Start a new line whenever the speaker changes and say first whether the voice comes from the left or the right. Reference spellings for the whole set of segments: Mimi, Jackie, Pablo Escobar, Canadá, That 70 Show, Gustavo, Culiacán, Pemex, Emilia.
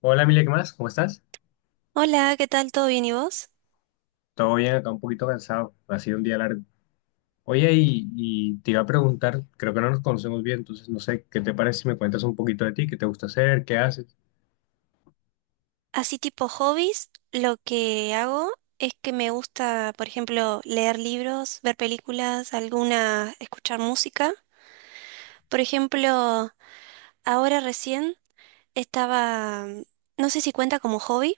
left: Hola, Emilia, ¿qué más? ¿Cómo estás?
right: Hola, ¿qué tal? ¿Todo bien y vos?
left: Todo bien, acá un poquito cansado. Ha sido un día largo. Oye, y te iba a preguntar, creo que no nos conocemos bien, entonces no sé, ¿qué te parece si me cuentas un poquito de ti? ¿Qué te gusta hacer? ¿Qué haces?
right: Así tipo hobbies, lo que hago es que me gusta, por ejemplo, leer libros, ver películas, alguna, escuchar música. Por ejemplo, ahora recién estaba, no sé si cuenta como hobby,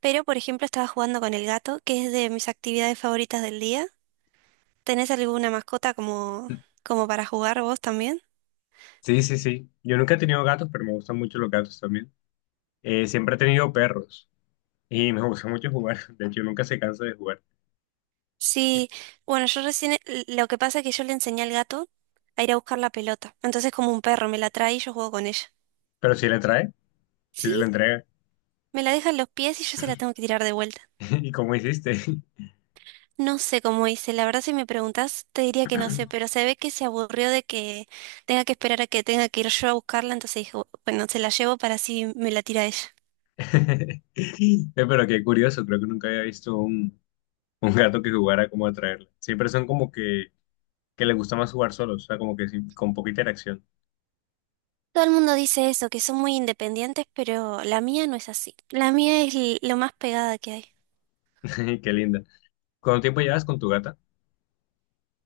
right: pero por ejemplo estaba jugando con el gato, que es de mis actividades favoritas del día. ¿Tenés alguna mascota como para jugar vos también?
left: Sí, sí, sí. Yo nunca he tenido gatos, pero me gustan mucho los gatos también. Siempre he tenido perros y me gusta mucho jugar. De hecho, nunca se cansa de jugar.
right: Sí, bueno, yo recién, lo que pasa es que yo le enseñé al gato a ir a buscar la pelota. Entonces como un perro, me la trae y yo juego con ella.
left: Pero si le trae, si se
right: Sí,
left: le entrega.
right: me la deja en los pies y yo se la tengo que tirar de vuelta.
left: ¿Y cómo hiciste?
right: No sé cómo hice, la verdad si me preguntas te diría que no sé, pero se ve que se aburrió de que tenga que esperar a que tenga que ir yo a buscarla, entonces dijo, bueno, se la llevo para así me la tira ella.
left: Pero qué curioso, creo que nunca había visto un gato que jugara como a traerla. Siempre son como que le gusta más jugar solo, o sea, como que sí, con poquita interacción.
right: Todo el mundo dice eso, que son muy independientes, pero la mía no es así. La mía es lo más pegada que hay.
left: Qué linda. ¿Cuánto tiempo llevas con tu gata?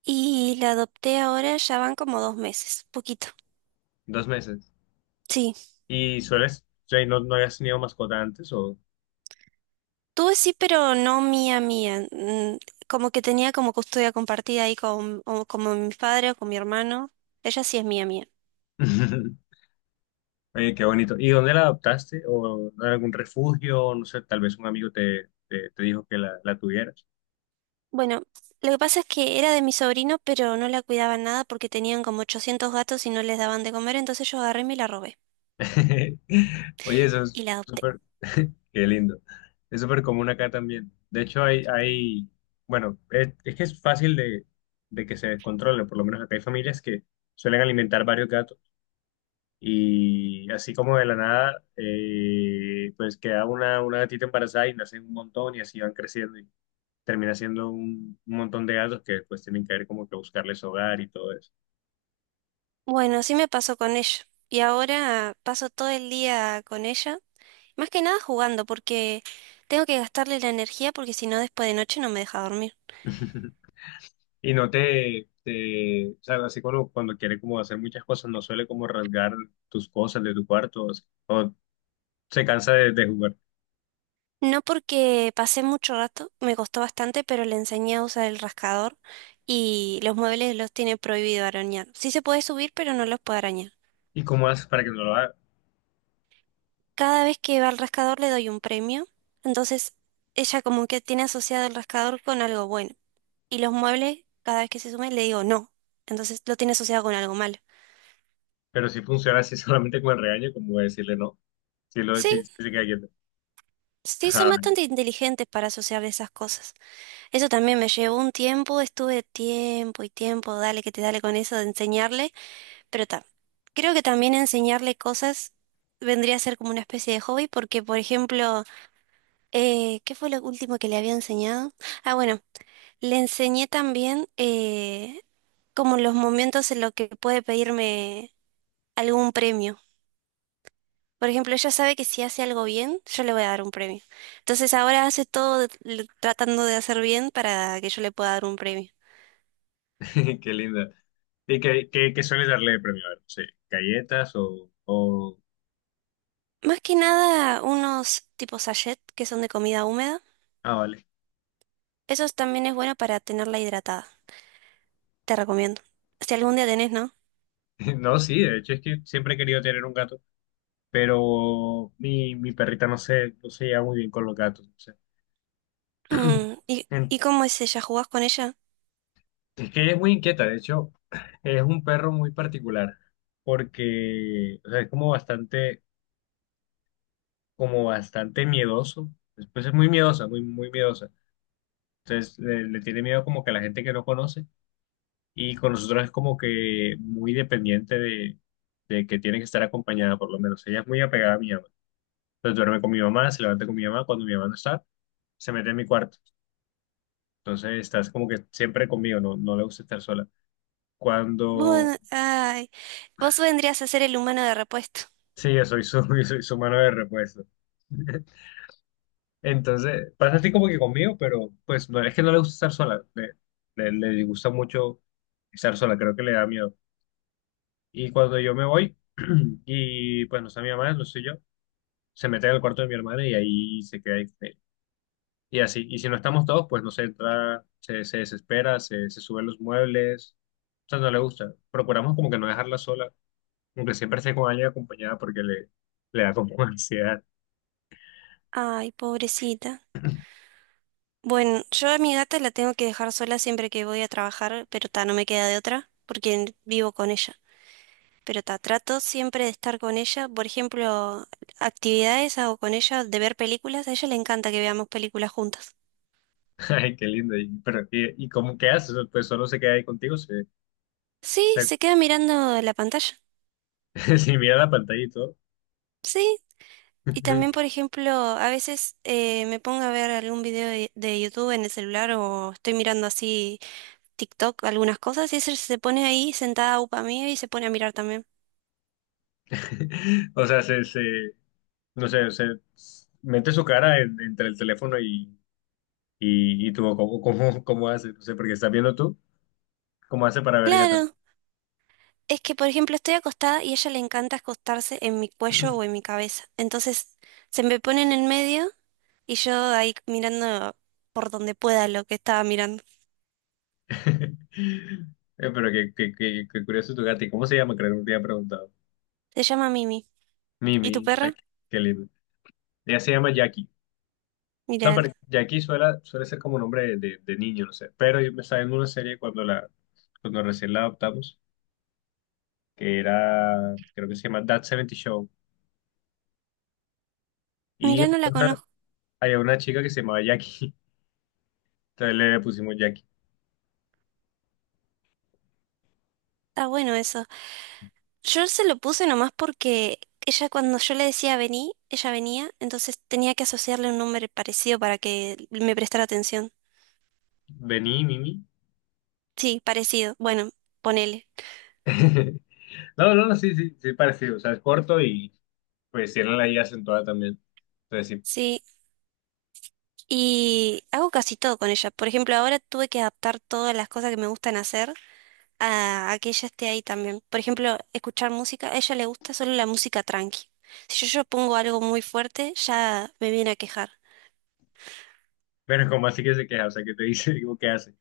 right: Y la adopté ahora, ya van como 2 meses, poquito.
left: Dos meses.
right: Sí,
left: ¿Y sueles, o sea, no habías tenido mascota antes o...?
right: tuve sí, pero no mía, mía. Como que tenía como custodia compartida ahí con, o como mi padre o con mi hermano. Ella sí es mía, mía.
left: Oye, qué bonito. ¿Y dónde la adoptaste? ¿O en algún refugio? No sé, tal vez un amigo te dijo que la tuvieras.
right: Bueno, lo que pasa es que era de mi sobrino, pero no la cuidaban nada porque tenían como 800 gatos y no les daban de comer, entonces yo agarré y me la robé
left: Oye, eso
right: y
left: es
right: la adopté.
left: súper... Qué lindo. Es súper común acá también. De hecho, bueno, es que es fácil de que se descontrole. Por lo menos acá hay familias que suelen alimentar varios gatos. Y así como de la nada, pues queda una gatita embarazada y nacen un montón y así van creciendo y termina siendo un montón de gatos que después tienen que ver como que buscarles hogar y todo eso.
right: Bueno, así me pasó con ella. Y ahora paso todo el día con ella, más que nada jugando porque tengo que gastarle la energía porque si no después de noche no me deja dormir.
left: Y no te, o sea, así cuando quiere como hacer muchas cosas, no suele como rasgar tus cosas de tu cuarto o se cansa de jugar.
right: No porque pasé mucho rato, me costó bastante, pero le enseñé a usar el rascador y los muebles los tiene prohibido arañar. Sí se puede subir, pero no los puede arañar.
left: ¿Y cómo haces para que no lo haga?
right: Cada vez que va al rascador le doy un premio, entonces ella como que tiene asociado el rascador con algo bueno. Y los muebles, cada vez que se sume, le digo no, entonces lo tiene asociado con algo malo.
left: Pero si funciona así solamente con el regaño, como decirle no, si lo
right: Sí,
left: si, si se queda quieto.
right: sí, son bastante inteligentes para asociar esas cosas. Eso también me llevó un tiempo, estuve tiempo y tiempo, dale que te dale con eso de enseñarle. Pero creo que también enseñarle cosas vendría a ser como una especie de hobby, porque, por ejemplo, ¿qué fue lo último que le había enseñado? Ah, bueno, le enseñé también como los momentos en los que puede pedirme algún premio. Por ejemplo, ella sabe que si hace algo bien, yo le voy a dar un premio. Entonces ahora hace tratando de hacer bien para que yo le pueda dar un premio.
left: Qué linda. ¿Y qué sueles darle de premio? A ver, no sé, galletas o...
right: Más que nada, unos tipos sachet que son de comida húmeda.
left: Ah, vale.
right: Eso también es bueno para tenerla hidratada. Te recomiendo. Si algún día tenés, ¿no?
left: No, sí, de hecho es que siempre he querido tener un gato, pero mi perrita no no se lleva muy bien con los gatos. No sé.
right: Mm, ¿y,
left: En-
right: y cómo es ella? ¿Jugás con ella?
left: Es que ella es muy inquieta, de hecho, es un perro muy particular, porque o sea, es como bastante miedoso. Después es muy miedosa, muy miedosa. Entonces le tiene miedo como que a la gente que no conoce. Y con nosotros es como que muy dependiente de que tiene que estar acompañada, por lo menos. Ella es muy apegada a mi mamá. Entonces duerme con mi mamá, se levanta con mi mamá. Cuando mi mamá no está, se mete en mi cuarto. Entonces estás como que siempre conmigo, no, no le gusta estar sola. Cuando...
right: Vos, ay, vos vendrías a ser el humano de repuesto.
left: Sí, yo soy yo soy su mano de repuesto. Entonces pasa así como que conmigo, pero pues no es que no le gusta estar sola. Le disgusta mucho estar sola, creo que le da miedo. Y cuando yo me voy, y pues no está mi mamá, no soy yo. Se mete al cuarto de mi hermana y ahí se queda. Y así, y si no estamos todos, pues no sé, entra, se desespera, se sube los muebles, o sea, no le gusta. Procuramos como que no dejarla sola, aunque siempre esté con alguien acompañada porque le da como ansiedad.
right: Ay, pobrecita. Bueno, yo a mi gata la tengo que dejar sola siempre que voy a trabajar, pero ta, no me queda de otra, porque vivo con ella. Pero ta, trato siempre de estar con ella. Por ejemplo, actividades hago con ella, de ver películas. A ella le encanta que veamos películas juntas.
left: Ay, qué lindo. Y, pero, y cómo qué haces? Pues solo se queda ahí contigo,
right: Sí,
left: se,
right: se queda mirando la pantalla.
left: si mira la pantalla y todo.
right: Sí, y también, por ejemplo, a veces me pongo a ver algún video de YouTube en el celular o estoy mirando así TikTok, algunas cosas, y ese se pone ahí sentada upa mía y se pone a mirar también.
left: O sea, no sé, se mete su cara entre el teléfono y tú, cómo haces? No sé, porque estás viendo tú. ¿Cómo hace para ver ella también?
right: Claro, es que, por ejemplo, estoy acostada y a ella le encanta acostarse en mi cuello o en mi cabeza. Entonces, se me pone en el medio y yo ahí mirando por donde pueda lo que estaba mirando.
left: Pero qué curioso tu gata. ¿Y cómo se llama? Creo que no te había preguntado.
right: Se llama Mimi. ¿Y tu
left: Mimi. Ay,
right: perra?
left: qué lindo. Ella se llama Jackie. No,
right: Mirá,
left: pero Jackie suele, suele ser como nombre de, de niño, no sé. Pero yo me estaba viendo una serie cuando recién la adoptamos, que era, creo que se llama That 70 Show. Y
right: mirá, no la conozco.
left: había una chica que se llamaba Jackie. Entonces le pusimos Jackie.
right: Está bueno eso. Yo se lo puse nomás porque ella cuando yo le decía vení, ella venía, entonces tenía que asociarle un nombre parecido para que me prestara atención.
left: Vení, Mimi.
right: Sí, parecido. Bueno, ponele.
left: No, no, no, sí, sí, sí, parecido. O sea, es corto y pues tiene la I acentuada también. Entonces sí.
right: Sí, y hago casi todo con ella. Por ejemplo, ahora tuve que adaptar todas las cosas que me gustan hacer a que ella esté ahí también. Por ejemplo, escuchar música, a ella le gusta solo la música tranqui. Si yo pongo algo muy fuerte, ya me viene a quejar.
left: Pero, como así que se queja, o sea, que te dice, digo, ¿qué hace?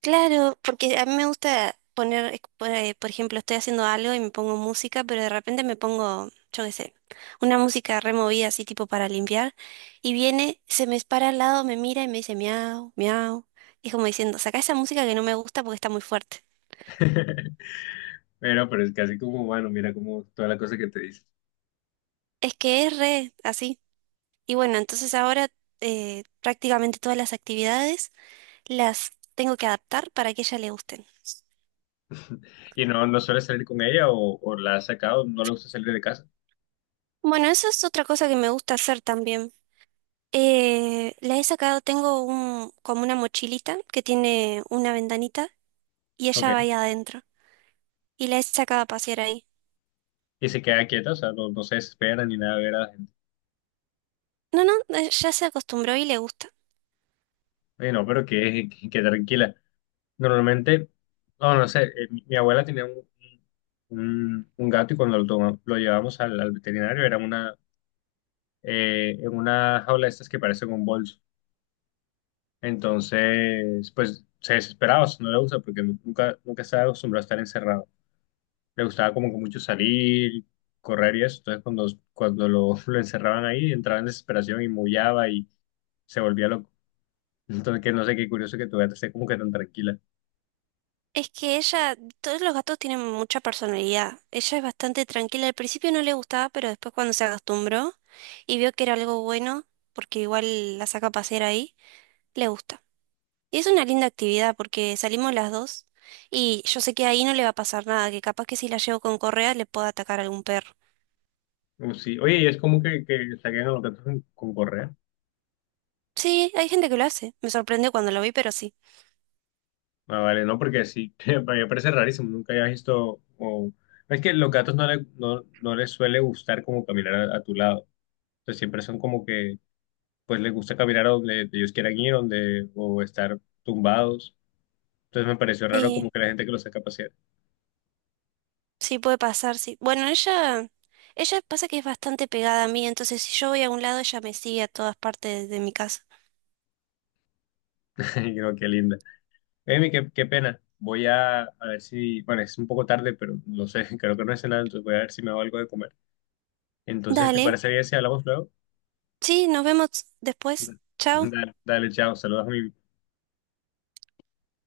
right: Claro, porque a mí me gusta poner, por ejemplo, estoy haciendo algo y me pongo música, pero de repente me pongo, yo qué sé, una música removida así tipo para limpiar, y viene, se me para al lado, me mira y me dice miau, miau, y es como diciendo, saca esa música que no me gusta porque está muy fuerte.
left: Pero es casi como bueno, mira como toda la cosa que te dice.
right: Es que es re así. Y bueno, entonces ahora prácticamente todas las actividades las tengo que adaptar para que a ella le gusten.
left: Y no, no suele salir con ella o la ha sacado, no le gusta salir de casa.
right: Bueno, eso es otra cosa que me gusta hacer también. La he sacado, tengo un, como una mochilita que tiene una ventanita y
left: Ok.
right: ella va ahí adentro. Y la he sacado a pasear ahí.
left: Y se queda quieta, o sea, no, no se desespera ni nada de ver a la gente.
right: No, ya se acostumbró y le gusta.
left: Oye, no, pero que tranquila. Normalmente, no, no sé, mi abuela tenía un gato y cuando lo llevamos al veterinario era una, en una jaula de estas que parece un bolso. Entonces, pues se desesperaba, o sea, no le gusta porque nunca, nunca estaba acostumbrado a estar encerrado. Le gustaba como que mucho salir, correr y eso. Entonces, cuando lo, lo encerraban ahí, entraba en desesperación y maullaba y se volvía loco. Entonces, que no sé qué curioso que tu gata esté como que tan tranquila.
right: Es que ella, todos los gatos tienen mucha personalidad. Ella es bastante tranquila. Al principio no le gustaba, pero después cuando se acostumbró y vio que era algo bueno, porque igual la saca a pasear ahí, le gusta. Y es una linda actividad porque salimos las dos y yo sé que ahí no le va a pasar nada, que capaz que si la llevo con correa le pueda atacar algún perro.
left: Sí. Oye, y es como que saquen a los gatos con correa.
right: Sí, hay gente que lo hace. Me sorprendió cuando lo vi, pero sí.
left: Ah, vale, no, porque sí, para mí me parece rarísimo. Nunca había visto. O... Es que los gatos no, no, no les suele gustar como caminar a tu lado. Entonces, siempre son como que pues les gusta caminar a donde ellos quieran ir, donde, o estar tumbados. Entonces me pareció raro como
right: Sí,
left: que la gente que los saca a pasear.
right: sí puede pasar, sí. Bueno, ella pasa que es bastante pegada a mí, entonces si yo voy a un lado, ella me sigue a todas partes de mi casa.
left: Y creo que linda. Amy, qué pena. Voy a ver si, bueno, es un poco tarde, pero no sé, creo que no es nada, entonces voy a ver si me hago algo de comer. Entonces, ¿te
right: Dale.
left: parece bien si hablamos luego?
right: Sí, nos vemos después. Chao.
left: Dale, dale, chao, saludos a mi